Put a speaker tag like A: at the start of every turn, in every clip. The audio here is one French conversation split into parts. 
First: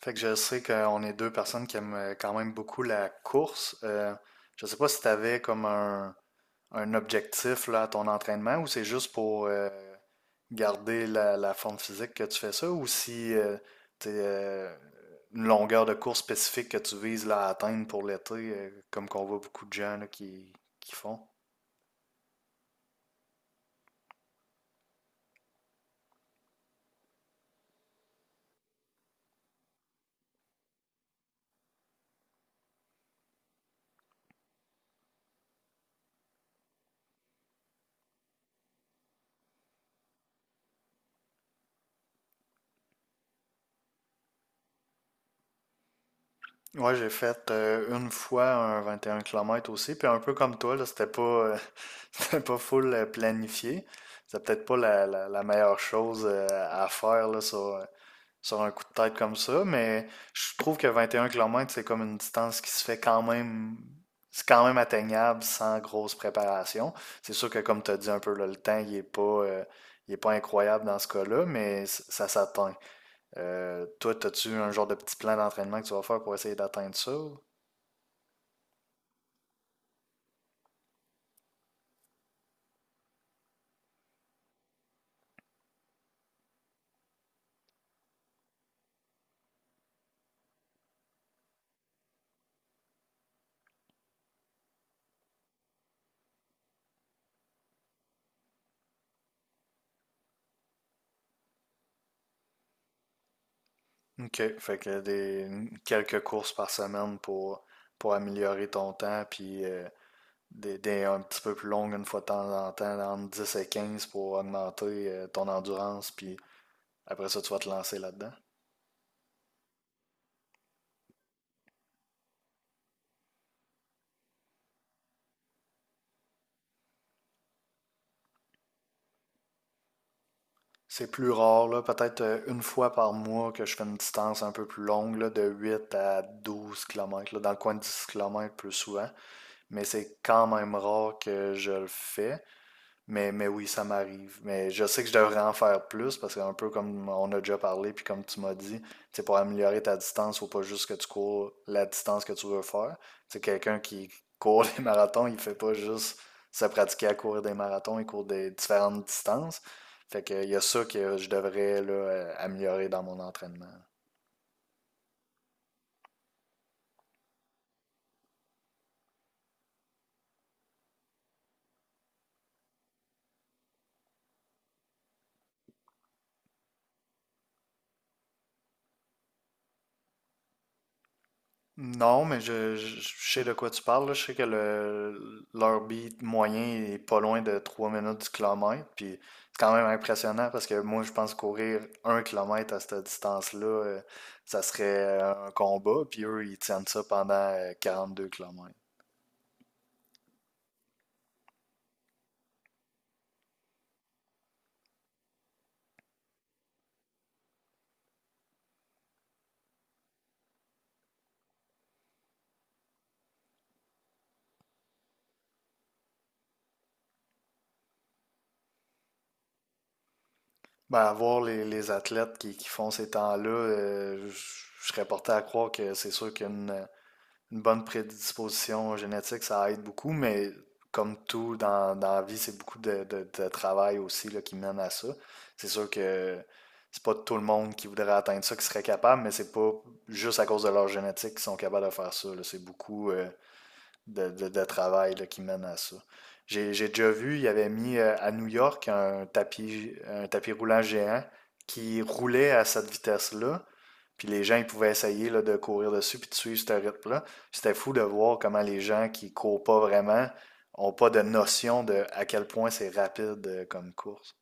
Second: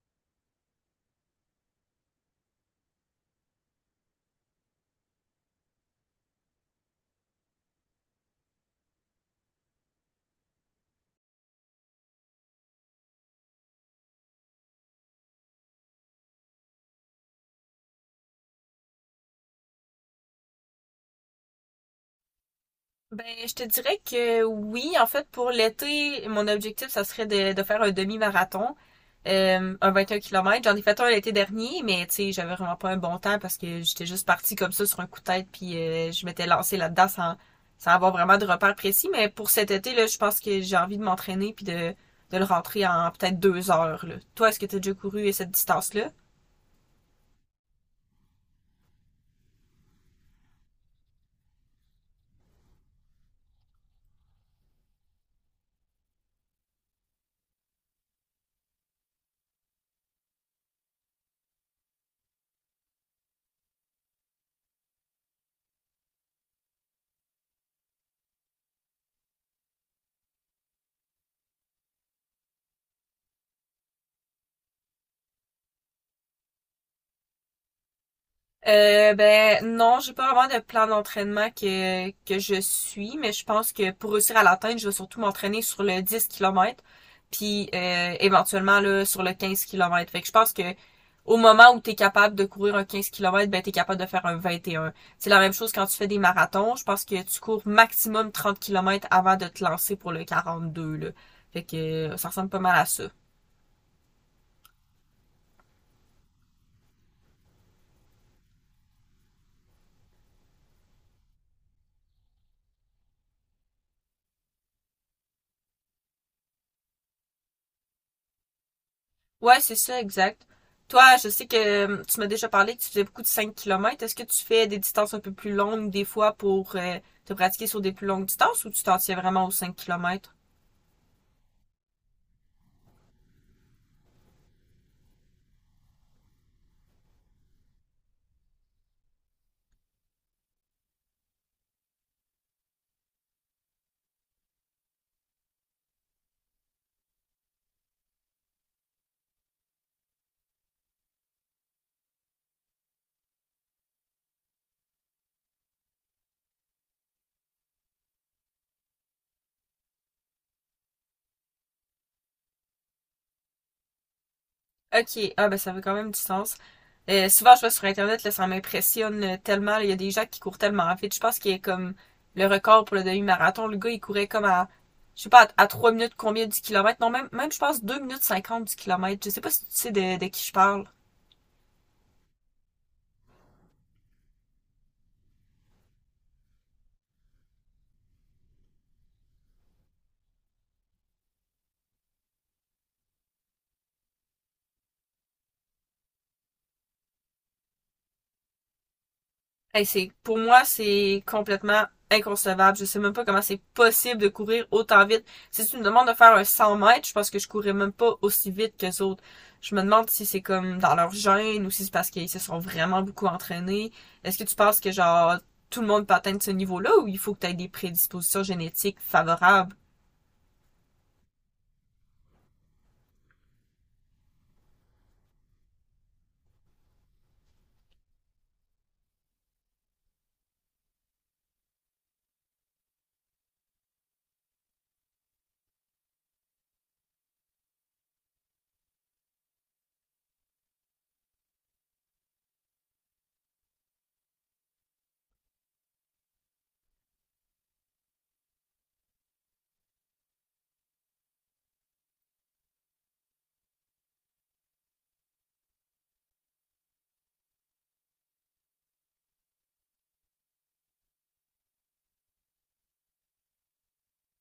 A: Fait que je sais qu'on est deux personnes qui aiment quand même beaucoup la course. Je sais pas si tu avais comme un objectif là, à ton entraînement ou c'est juste pour garder la forme physique que tu fais ça ou si tu une longueur de course spécifique que tu vises là, à atteindre pour l'été, comme qu'on voit beaucoup de gens là, qui font.
B: Ben, je te dirais que oui, en fait, pour l'été, mon objectif, ça serait de faire un demi-marathon, un 21 km. J'en ai fait un l'été dernier, mais tu sais, j'avais vraiment pas un bon temps parce que j'étais juste partie comme ça sur un coup de tête, puis je m'étais lancée là-dedans sans avoir vraiment de repères précis. Mais pour cet été, là, je pense que j'ai envie de m'entraîner puis de le rentrer en peut-être 2 heures, là. Toi, est-ce que tu as déjà couru cette distance-là?
A: Ouais, j'ai fait une fois un 21 km aussi, puis un peu comme toi, là, c'était pas, c'était pas full planifié. C'est peut-être pas la meilleure chose à faire là, sur un coup de tête comme ça, mais je trouve que 21 km, c'est comme une distance qui se fait quand même, c'est quand même atteignable sans grosse préparation. C'est sûr que comme tu as dit un peu, là, le temps, il est pas incroyable dans ce cas-là, mais ça s'atteint. Toi, as-tu un genre de petit plan d'entraînement que tu vas faire pour essayer d'atteindre ça?
B: Ben non, j'ai pas vraiment de plan d'entraînement que je suis, mais je pense que pour réussir à l'atteindre, je vais surtout m'entraîner sur le 10 km, puis éventuellement là, sur le 15 km. Fait que je pense que au moment où tu es capable de courir un 15 km, ben tu es capable de faire un 21. C'est la même chose quand tu fais des marathons, je pense que tu cours maximum 30 km avant de te lancer pour le 42 là. Fait que ça ressemble pas mal à ça.
A: OK. Fait que des quelques courses par semaine pour améliorer ton temps, puis des un petit peu plus longues une fois de temps en temps, entre 10 et 15 pour augmenter ton endurance, puis après ça, tu vas te lancer là-dedans.
B: Ouais, c'est ça, exact. Toi, je sais que tu m'as déjà parlé que tu faisais beaucoup de 5 km. Est-ce que tu fais des distances un peu plus longues des fois pour te pratiquer sur des plus longues distances ou tu t'en tiens vraiment aux 5 km?
A: C'est plus rare, là, peut-être une fois par mois que je fais une distance un peu plus longue, là, de 8 à 12 km là, dans le coin de 10 km plus souvent. Mais c'est quand même rare que je le fais. Mais oui, ça m'arrive. Mais je sais que je devrais en faire plus parce qu'un peu comme on a déjà parlé, puis comme tu m'as dit, c'est pour améliorer ta distance, faut pas juste que tu cours la distance que tu veux faire. C'est quelqu'un qui court des marathons, il fait pas juste se pratiquer à courir des marathons, il court des différentes distances. Fait que il y a ça que je devrais là, améliorer dans mon entraînement.
B: Ok, ah ben ça fait quand même distance. Souvent, je vois sur Internet, là, ça m'impressionne tellement, là. Il y a des gens qui courent tellement vite. Je pense qu'il y a comme le record pour le demi-marathon. Le gars, il courait comme à, je sais pas, à 3 minutes combien du kilomètre. Non, même je pense 2 min 50 du kilomètre. Je sais pas si tu sais de qui je parle.
A: Non, mais je sais de quoi tu parles, là. Je sais que leur beat moyen est pas loin de 3 minutes du kilomètre. Puis c'est quand même impressionnant parce que moi, je pense courir 1 km à cette distance-là, ça serait un combat. Puis eux, ils tiennent ça pendant 2 km.
B: Hey, c'est, pour moi, c'est complètement inconcevable. Je sais même pas comment c'est possible de courir autant vite. Si tu me demandes de faire un 100 mètres, je pense que je courrais même pas aussi vite que les autres. Je me demande si c'est comme dans leur gène ou si c'est parce qu'ils se sont vraiment beaucoup entraînés. Est-ce que tu penses que genre tout le monde peut atteindre ce niveau-là ou il faut que tu aies des prédispositions génétiques favorables?
A: Ben, à voir les athlètes qui font ces temps-là, je serais porté à croire que c'est sûr qu'une une bonne prédisposition génétique, ça aide beaucoup, mais comme tout dans la vie, c'est beaucoup de travail aussi là, qui mène à ça. C'est sûr que c'est pas tout le monde qui voudrait atteindre ça qui serait capable, mais c'est pas juste à cause de leur génétique qu'ils sont capables de faire ça, là. C'est beaucoup de travail là, qui mène à ça. J'ai déjà vu, il avait mis à New York un tapis roulant géant qui roulait à cette vitesse-là. Puis les gens, ils pouvaient essayer là, de courir dessus puis de suivre ce rythme-là. C'était fou de voir comment les gens qui courent pas vraiment ont pas de notion de à quel point c'est rapide comme course.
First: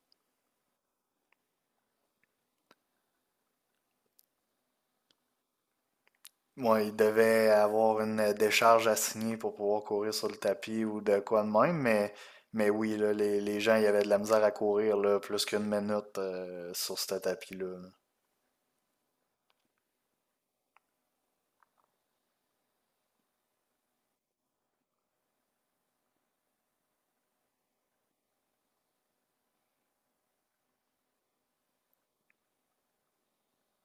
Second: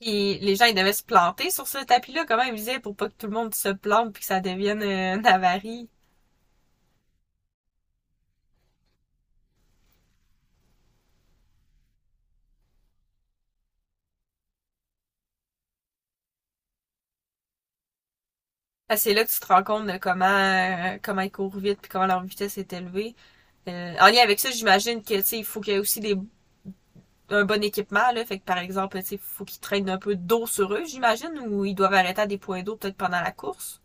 B: Puis les gens, ils devaient se planter sur ce tapis-là, comment ils disaient, pour pas que tout le monde se plante puis que ça devienne une avarie.
A: Ouais, il devait avoir une décharge à signer pour pouvoir courir sur le tapis ou de quoi de même, mais oui, là, les gens, il y avait de la misère à courir là, plus qu'une minute sur ce tapis-là. Là.
B: Ah, c'est là que tu te rends compte de comment ils courent vite puis comment leur vitesse est élevée. En lien avec ça, j'imagine que tu sais, il faut qu'il y ait aussi des un bon équipement là, fait que par exemple, tu sais, il faut qu'ils traînent un peu d'eau sur eux, j'imagine, ou ils doivent arrêter à des points d'eau peut-être pendant la course.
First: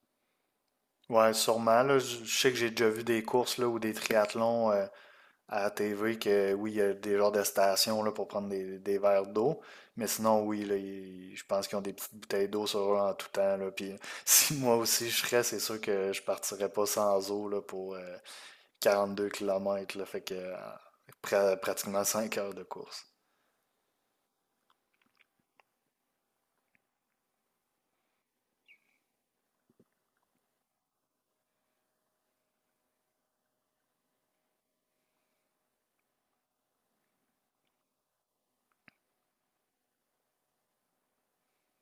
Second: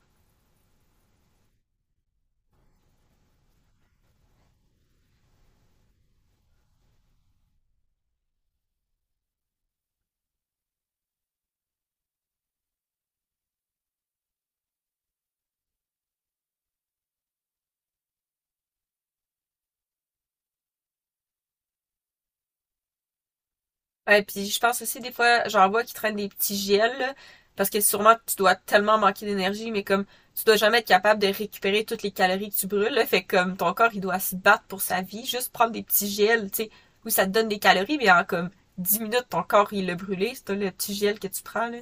A: Ouais, sûrement. Là, je sais que j'ai déjà vu des courses là, ou des triathlons, à la TV que oui, il y a des genres de stations là, pour prendre des verres d'eau. Mais sinon, oui, là, je pense qu'ils ont des petites bouteilles d'eau sur eux en tout temps. Là. Puis, si moi aussi je serais, c'est sûr que je partirais pas sans eau là, pour 2 km là, fait que pratiquement 5 heures de course.
B: Ouais, puis je pense aussi des fois, j'en vois qui traînent des petits gels, là, parce que sûrement tu dois tellement manquer d'énergie, mais comme tu dois jamais être capable de récupérer toutes les calories que tu brûles, là, fait que comme ton corps il doit se battre pour sa vie, juste prendre des petits gels, tu sais, où ça te donne des calories, mais en comme 10 minutes ton corps il l'a brûlé, c'est le petit gel que tu prends là.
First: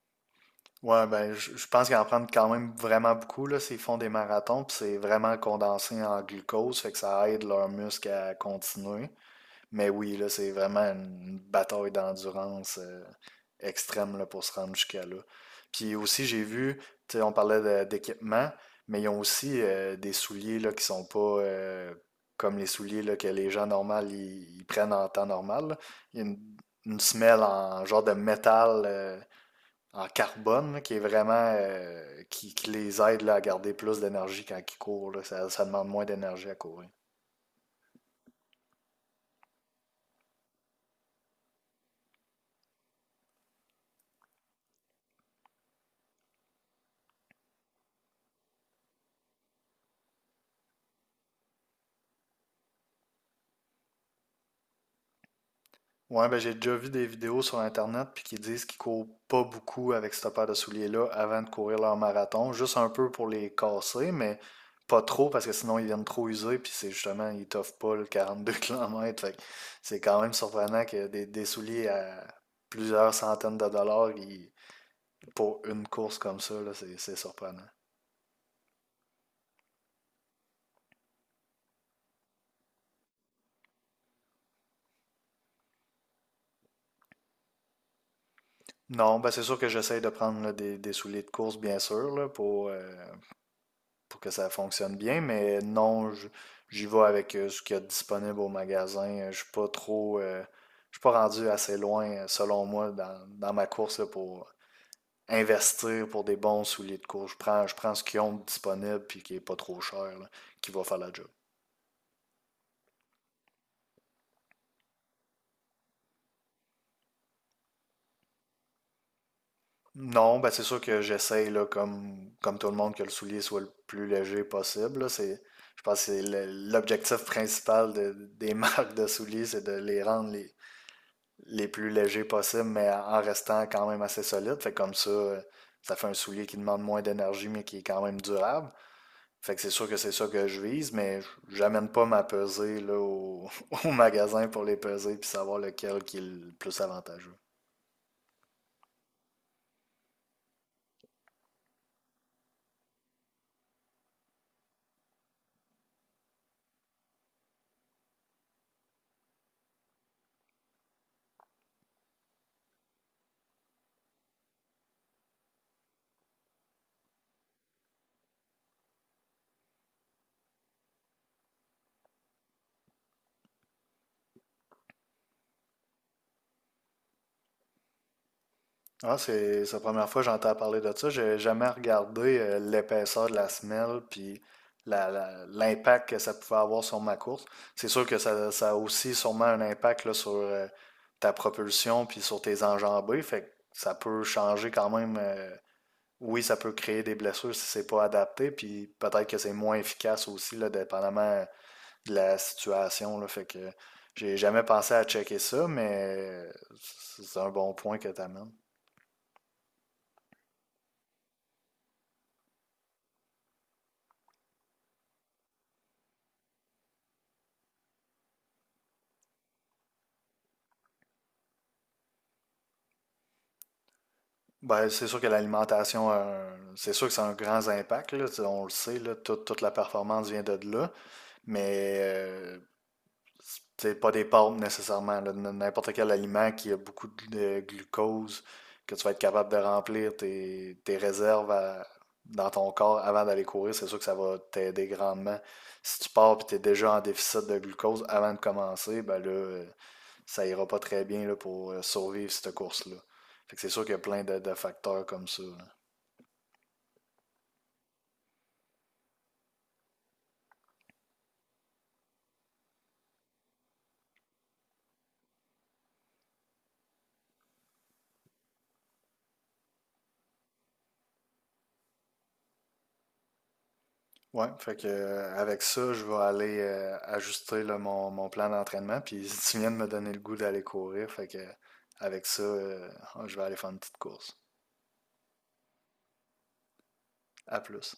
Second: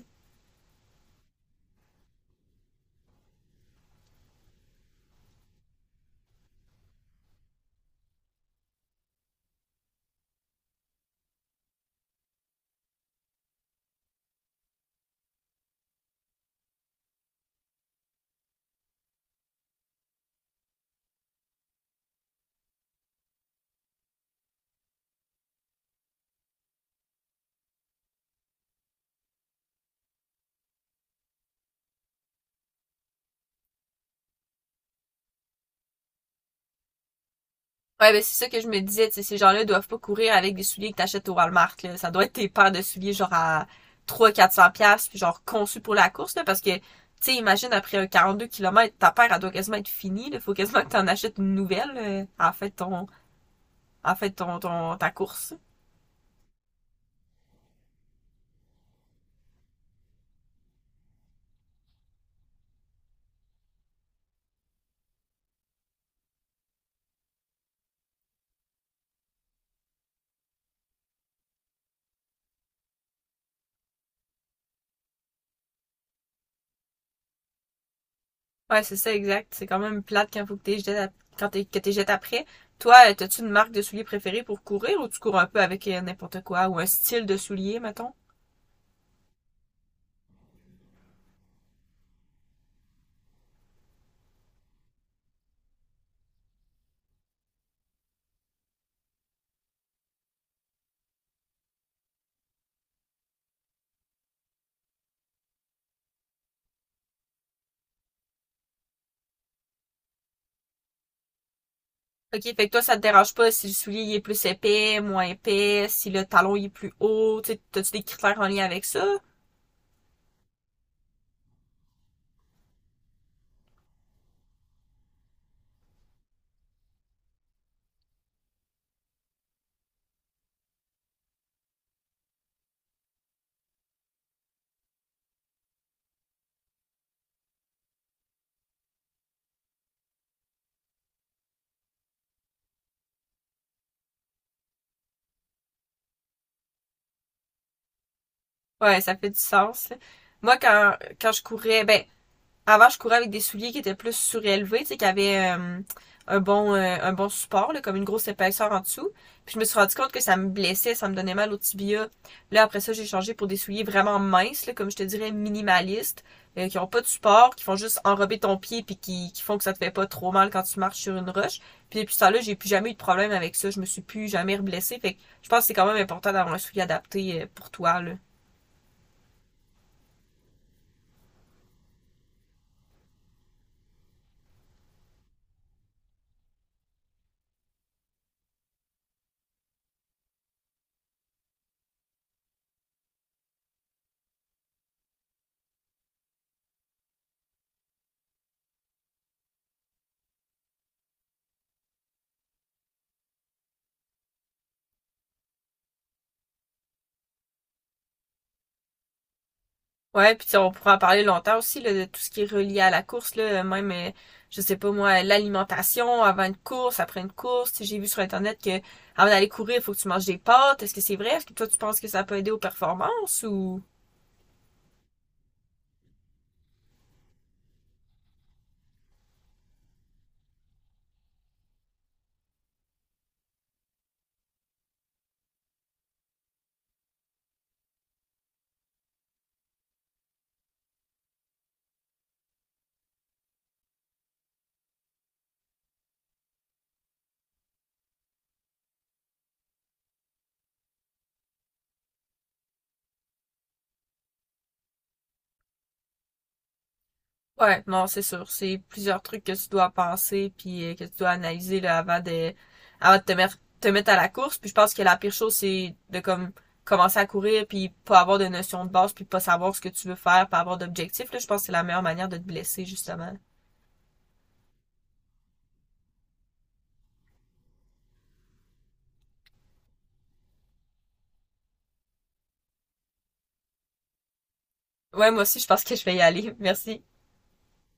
A: Ouais, ben je pense qu'ils en prennent quand même vraiment beaucoup là, s'ils font des marathons, puis c'est vraiment condensé en glucose, fait que ça aide leurs muscles à continuer. Mais oui, là, c'est vraiment une bataille d'endurance, extrême là, pour se rendre jusqu'à là. Puis aussi, j'ai vu, tu sais, on parlait d'équipement, mais ils ont aussi des souliers là, qui sont pas comme les souliers là, que les gens normaux ils prennent en temps normal, là. Il y a une semelle en genre de métal en carbone là, qui est vraiment qui les aide là, à garder plus d'énergie quand ils courent, là. Ça, ça demande moins d'énergie à courir.
B: Ouais, ben c'est ça que je me disais, tu sais, ces gens-là doivent pas courir avec des souliers que t'achètes au Walmart, là. Ça doit être tes paires de souliers, genre, à trois, cents 400 piastres, puis genre, conçus pour la course, là, parce que, tu sais, imagine, après un 42 km, ta paire, elle doit quasiment être finie, là. Faut quasiment que t'en achètes une nouvelle, en fait, ton, en fait, ta course.
A: Ouais, ben j'ai déjà vu des vidéos sur Internet puis qui disent qu'ils courent pas beaucoup avec cette paire de souliers-là avant de courir leur marathon, juste un peu pour les casser, mais pas trop parce que sinon ils viennent trop usés puis c'est justement, ils t'offrent pas le 42 km. Fait que c'est quand même surprenant que des souliers à plusieurs centaines de dollars pour une course comme ça, là, c'est surprenant.
B: Ouais, c'est ça, exact. C'est quand même plate quand faut que t'es jeté, que t'es jeté après. Toi, t'as-tu une marque de souliers préférée pour courir, ou tu cours un peu avec n'importe quoi, ou un style de souliers, mettons?
A: Non, ben c'est sûr que j'essaye de prendre là, des souliers de course, bien sûr, là, pour que ça fonctionne bien, mais non, j'y vais avec ce qu'il y a de disponible au magasin. Je suis pas rendu assez loin, selon moi, dans ma course là, pour investir pour des bons souliers de course. Je prends ce qu'ils ont de disponible puis qui est pas trop cher, là, qui va faire la job.
B: OK, fait que toi, ça te dérange pas si le soulier il est plus épais, moins épais, si le talon il est plus haut, tu sais, t'as-tu des critères en lien avec ça?
A: Non, ben c'est sûr que j'essaye, là, comme tout le monde, que le soulier soit le plus léger possible, là. Je pense que c'est l'objectif principal des marques de souliers, c'est de les rendre les plus légers possibles, mais en restant quand même assez solide. Fait que comme ça, ça fait un soulier qui demande moins d'énergie, mais qui est quand même durable. Fait que c'est sûr que c'est ça que je vise, mais j'amène pas ma pesée là, au, au magasin pour les peser puis savoir lequel qui est le plus avantageux.
B: Ouais, ça fait du sens, là. Moi, quand je courais, ben, avant, je courais avec des souliers qui étaient plus surélevés, tu sais, qui avaient un bon support, là, comme une grosse épaisseur en dessous. Puis je me suis rendu compte que ça me blessait, ça me donnait mal au tibia. Là, après ça, j'ai changé pour des souliers vraiment minces, là, comme je te dirais, minimalistes, qui n'ont pas de support, qui font juste enrober ton pied puis qui font que ça te fait pas trop mal quand tu marches sur une roche. Puis depuis ça là, j'ai plus jamais eu de problème avec ça. Je me suis plus jamais reblessée. Fait que je pense que c'est quand même important d'avoir un soulier adapté pour toi, là.
A: Ah, c'est la première fois que j'entends parler de ça. J'ai jamais regardé l'épaisseur de la semelle puis l'impact que ça pouvait avoir sur ma course. C'est sûr que ça a aussi sûrement un impact là, sur ta propulsion puis sur tes enjambées. Fait que ça peut changer quand même. Oui, ça peut créer des blessures si c'est pas adapté. Puis peut-être que c'est moins efficace aussi, là, dépendamment de la situation, là. Fait que j'ai jamais pensé à checker ça, mais c'est un bon point que tu amènes.
B: Ouais, puis tu sais, on pourra en parler longtemps aussi là, de tout ce qui est relié à la course là, même je sais pas moi, l'alimentation avant une course, après une course. Tu sais, j'ai vu sur internet que avant d'aller courir, il faut que tu manges des pâtes. Est-ce que c'est vrai? Est-ce que toi tu penses que ça peut aider aux performances ou?
A: Ben, c'est sûr que l'alimentation, c'est sûr que ça a un grand impact, là, tu sais, on le sait, là, toute la performance vient de là, mais c'est pas des pâtes nécessairement, là, n'importe quel aliment qui a beaucoup de glucose, que tu vas être capable de remplir tes réserves dans ton corps avant d'aller courir, c'est sûr que ça va t'aider grandement. Si tu pars et tu es déjà en déficit de glucose avant de commencer, ben là, ça ira pas très bien là, pour survivre cette course-là. Fait que c'est sûr qu'il y a plein de facteurs comme ça, là.
B: Ouais, non, c'est sûr, c'est plusieurs trucs que tu dois penser puis que tu dois analyser là avant de te mettre à la course. Puis je pense que la pire chose c'est de comme commencer à courir puis pas avoir de notion de base puis pas savoir ce que tu veux faire, pas avoir d'objectif là, je pense que c'est la meilleure manière de te blesser justement.
A: Ouais, fait que avec ça, je vais aller ajuster là, mon plan d'entraînement. Puis tu viens de me donner le goût d'aller courir, fait que avec ça, je vais aller faire une petite course.
B: Ouais, moi aussi, je pense que je vais y aller. Merci.
A: À plus.